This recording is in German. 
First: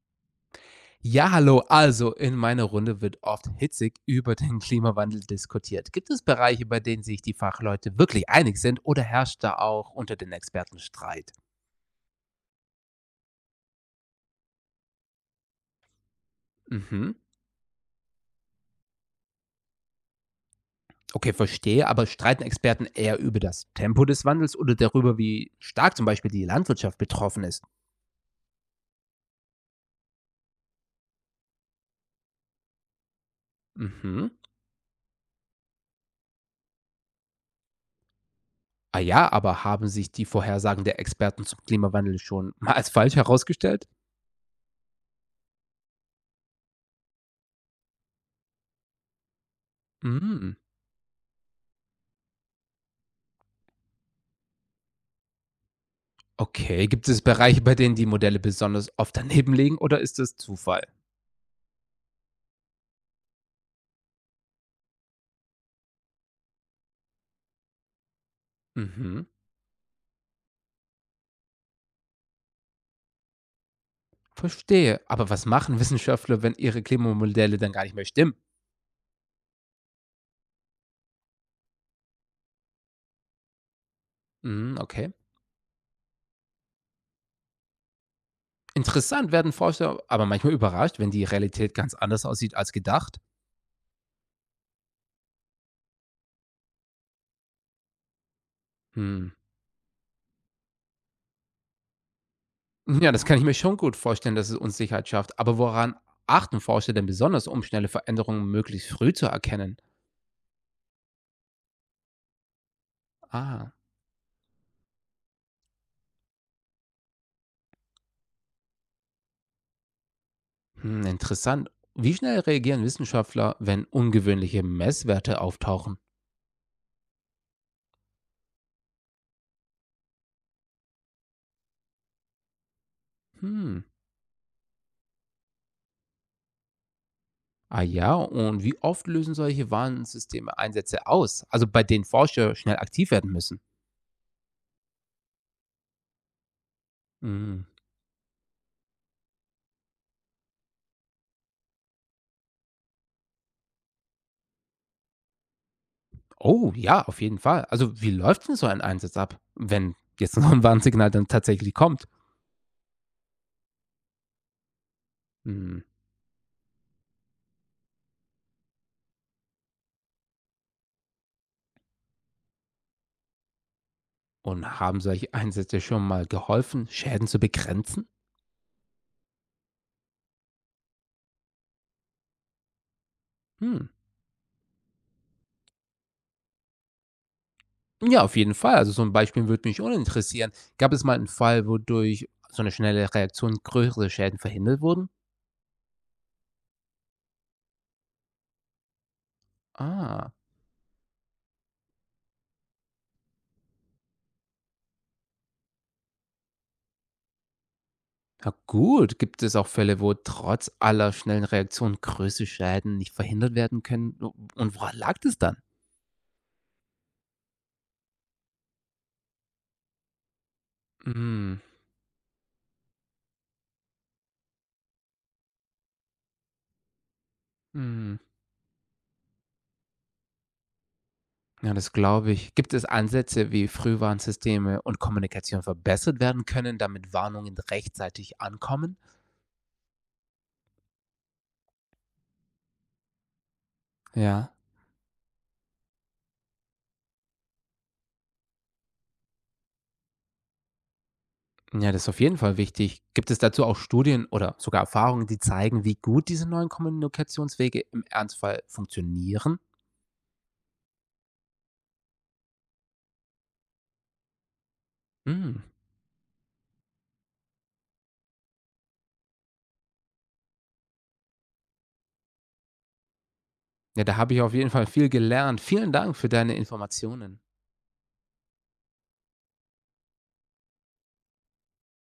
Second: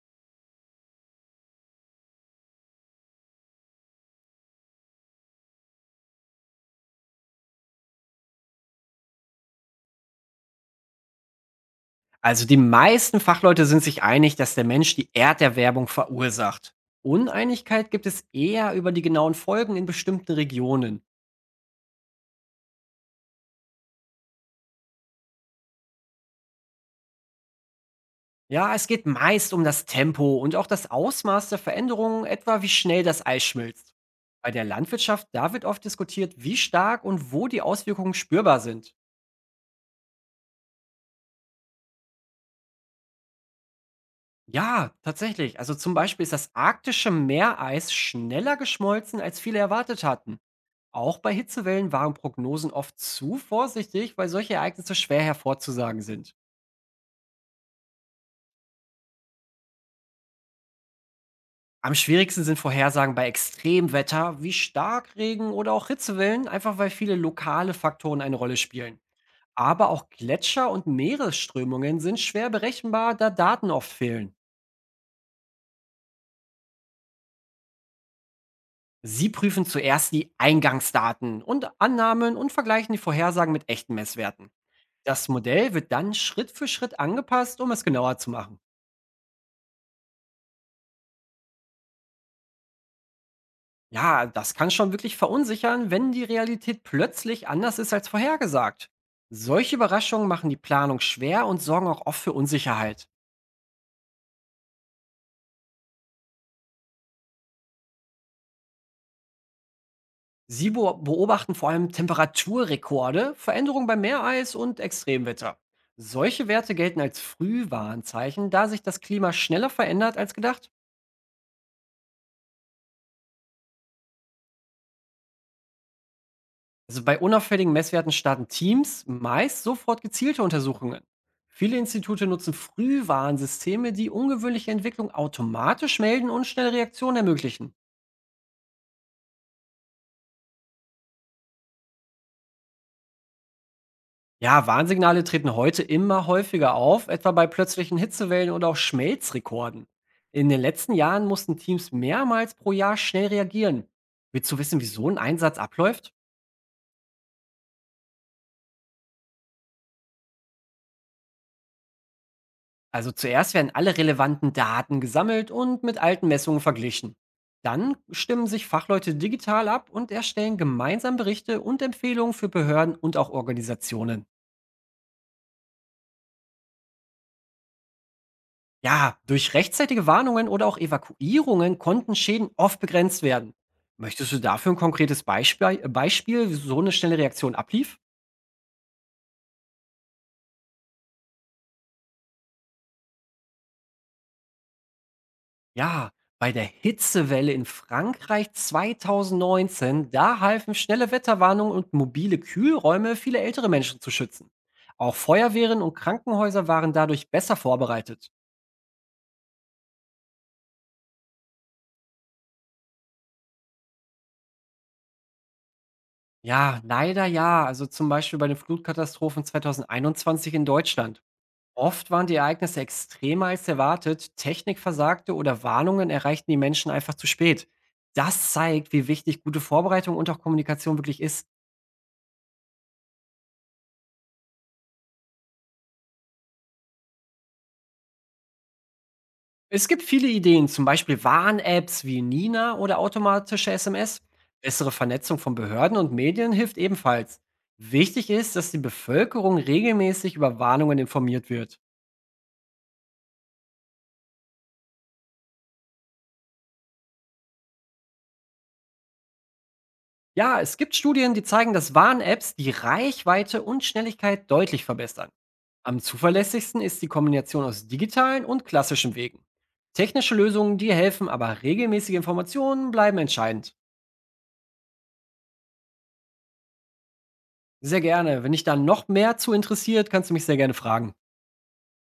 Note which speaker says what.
Speaker 1: Ja, hallo. Also, in meiner Runde wird oft hitzig über den Klimawandel diskutiert. Gibt es Bereiche, bei denen sich die Fachleute wirklich einig sind, oder herrscht da auch unter den Experten Streit?
Speaker 2: Also die meisten Fachleute sind sich einig, dass der Mensch die Erderwärmung verursacht.
Speaker 1: Mhm.
Speaker 2: Uneinigkeit gibt es eher über die genauen Folgen in bestimmten Regionen.
Speaker 1: Okay, verstehe, aber streiten Experten eher über das Tempo des Wandels oder darüber, wie stark zum Beispiel die Landwirtschaft betroffen ist?
Speaker 2: Ja, es geht meist um das Tempo und auch das Ausmaß der Veränderungen, etwa wie schnell das Eis schmilzt.
Speaker 1: Mhm.
Speaker 2: Bei der Landwirtschaft, da wird oft diskutiert, wie stark und wo die Auswirkungen spürbar sind.
Speaker 1: Ah ja, aber haben sich die Vorhersagen der Experten zum Klimawandel schon mal als falsch herausgestellt?
Speaker 2: Ja, tatsächlich. Also zum Beispiel ist das arktische Meereis schneller geschmolzen, als viele erwartet hatten.
Speaker 1: Mhm.
Speaker 2: Auch bei Hitzewellen waren Prognosen oft zu vorsichtig, weil solche Ereignisse schwer hervorzusagen sind.
Speaker 1: Okay, gibt es Bereiche, bei denen die Modelle besonders oft daneben liegen, oder ist das Zufall?
Speaker 2: Am schwierigsten sind Vorhersagen bei Extremwetter wie Starkregen oder auch Hitzewellen, einfach weil viele lokale Faktoren eine Rolle spielen.
Speaker 1: Mhm,
Speaker 2: Aber auch Gletscher und Meeresströmungen sind schwer berechenbar, da Daten oft fehlen.
Speaker 1: verstehe. Aber was machen Wissenschaftler, wenn ihre Klimamodelle dann gar nicht mehr stimmen?
Speaker 2: Sie prüfen zuerst die Eingangsdaten und Annahmen und vergleichen die Vorhersagen mit echten Messwerten.
Speaker 1: Mhm, okay.
Speaker 2: Das Modell wird dann Schritt für Schritt angepasst, um es genauer zu machen.
Speaker 1: Interessant, werden Forscher aber manchmal überrascht, wenn die Realität ganz anders aussieht als gedacht?
Speaker 2: Ja, das kann schon wirklich verunsichern, wenn die Realität plötzlich anders ist als vorhergesagt.
Speaker 1: Hm.
Speaker 2: Solche Überraschungen machen die Planung schwer und sorgen auch oft für Unsicherheit.
Speaker 1: Ja, das kann ich mir schon gut vorstellen, dass es Unsicherheit schafft. Aber woran achten Forscher denn besonders, um schnelle Veränderungen möglichst früh zu erkennen?
Speaker 2: Beobachten vor allem Temperaturrekorde,
Speaker 1: Ah,
Speaker 2: Veränderungen bei Meereis und Extremwetter. Solche Werte gelten als Frühwarnzeichen, da sich das Klima schneller verändert als gedacht.
Speaker 1: hm, interessant. Wie schnell reagieren Wissenschaftler, wenn ungewöhnliche Messwerte auftauchen?
Speaker 2: Also bei unauffälligen Messwerten starten Teams meist sofort gezielte Untersuchungen. Viele Institute nutzen
Speaker 1: Hm.
Speaker 2: Frühwarnsysteme, die ungewöhnliche Entwicklung automatisch melden und schnelle Reaktionen ermöglichen.
Speaker 1: Ah ja, und wie oft lösen solche Warnsysteme Einsätze aus? Also bei denen Forscher schnell aktiv werden müssen.
Speaker 2: Ja, Warnsignale treten heute immer häufiger auf, etwa bei
Speaker 1: Mm.
Speaker 2: plötzlichen Hitzewellen oder auch Schmelzrekorden. In den letzten Jahren mussten Teams mehrmals pro Jahr schnell reagieren. Willst du wissen, wie so ein Einsatz abläuft?
Speaker 1: Oh ja, auf jeden Fall. Also wie läuft denn so ein Einsatz ab, wenn jetzt noch ein Warnsignal dann tatsächlich kommt?
Speaker 2: Also zuerst werden alle relevanten Daten gesammelt
Speaker 1: Mm.
Speaker 2: und mit alten Messungen verglichen. Dann stimmen sich Fachleute digital ab und erstellen gemeinsam Berichte und Empfehlungen für Behörden und auch Organisationen.
Speaker 1: Und haben solche Einsätze schon mal geholfen, Schäden zu begrenzen?
Speaker 2: Ja, durch rechtzeitige Warnungen oder auch Evakuierungen konnten Schäden oft begrenzt werden.
Speaker 1: Hm.
Speaker 2: Möchtest du dafür ein konkretes Beispiel, wie so eine schnelle Reaktion ablief?
Speaker 1: Ja, auf jeden Fall. Also so ein Beispiel würde mich uninteressieren. Gab es mal einen Fall, wodurch so eine schnelle Reaktion größere Schäden verhindert wurden?
Speaker 2: Ja, bei der Hitzewelle in Frankreich 2019,
Speaker 1: Ah,
Speaker 2: da halfen schnelle Wetterwarnungen und mobile Kühlräume, viele ältere Menschen zu schützen. Auch Feuerwehren und Krankenhäuser waren dadurch besser vorbereitet.
Speaker 1: ja gut, gibt es auch Fälle, wo trotz aller schnellen Reaktionen größere Schäden nicht verhindert werden können? Und woran lag das dann?
Speaker 2: Ja, leider ja. Also zum Beispiel bei den Flutkatastrophen 2021 in Deutschland.
Speaker 1: Mhm.
Speaker 2: Oft waren die Ereignisse extremer als erwartet, Technik versagte oder Warnungen erreichten die Menschen einfach zu spät.
Speaker 1: Mhm.
Speaker 2: Das zeigt, wie wichtig gute Vorbereitung und auch Kommunikation wirklich ist.
Speaker 1: Ja, das glaube ich. Gibt es Ansätze, wie Frühwarnsysteme und Kommunikation verbessert werden können, damit Warnungen rechtzeitig ankommen?
Speaker 2: Es gibt viele Ideen, zum Beispiel Warn-Apps wie Nina oder automatische SMS.
Speaker 1: Ja.
Speaker 2: Bessere Vernetzung von Behörden und Medien hilft ebenfalls. Wichtig ist, dass die Bevölkerung regelmäßig über Warnungen informiert wird.
Speaker 1: Ja, das ist auf jeden Fall wichtig. Gibt es dazu auch Studien oder sogar Erfahrungen, die zeigen, wie gut diese neuen Kommunikationswege im Ernstfall funktionieren?
Speaker 2: Ja, es gibt Studien, die zeigen, dass Warn-Apps die Reichweite und Schnelligkeit deutlich verbessern.
Speaker 1: Mhm.
Speaker 2: Am zuverlässigsten ist die Kombination aus digitalen und klassischen Wegen. Technische Lösungen, die helfen, aber regelmäßige Informationen bleiben entscheidend.
Speaker 1: Ja, da habe ich auf jeden Fall viel gelernt. Vielen Dank für deine Informationen.
Speaker 2: Sehr gerne. Wenn dich da noch mehr zu interessiert, kannst du mich sehr gerne fragen.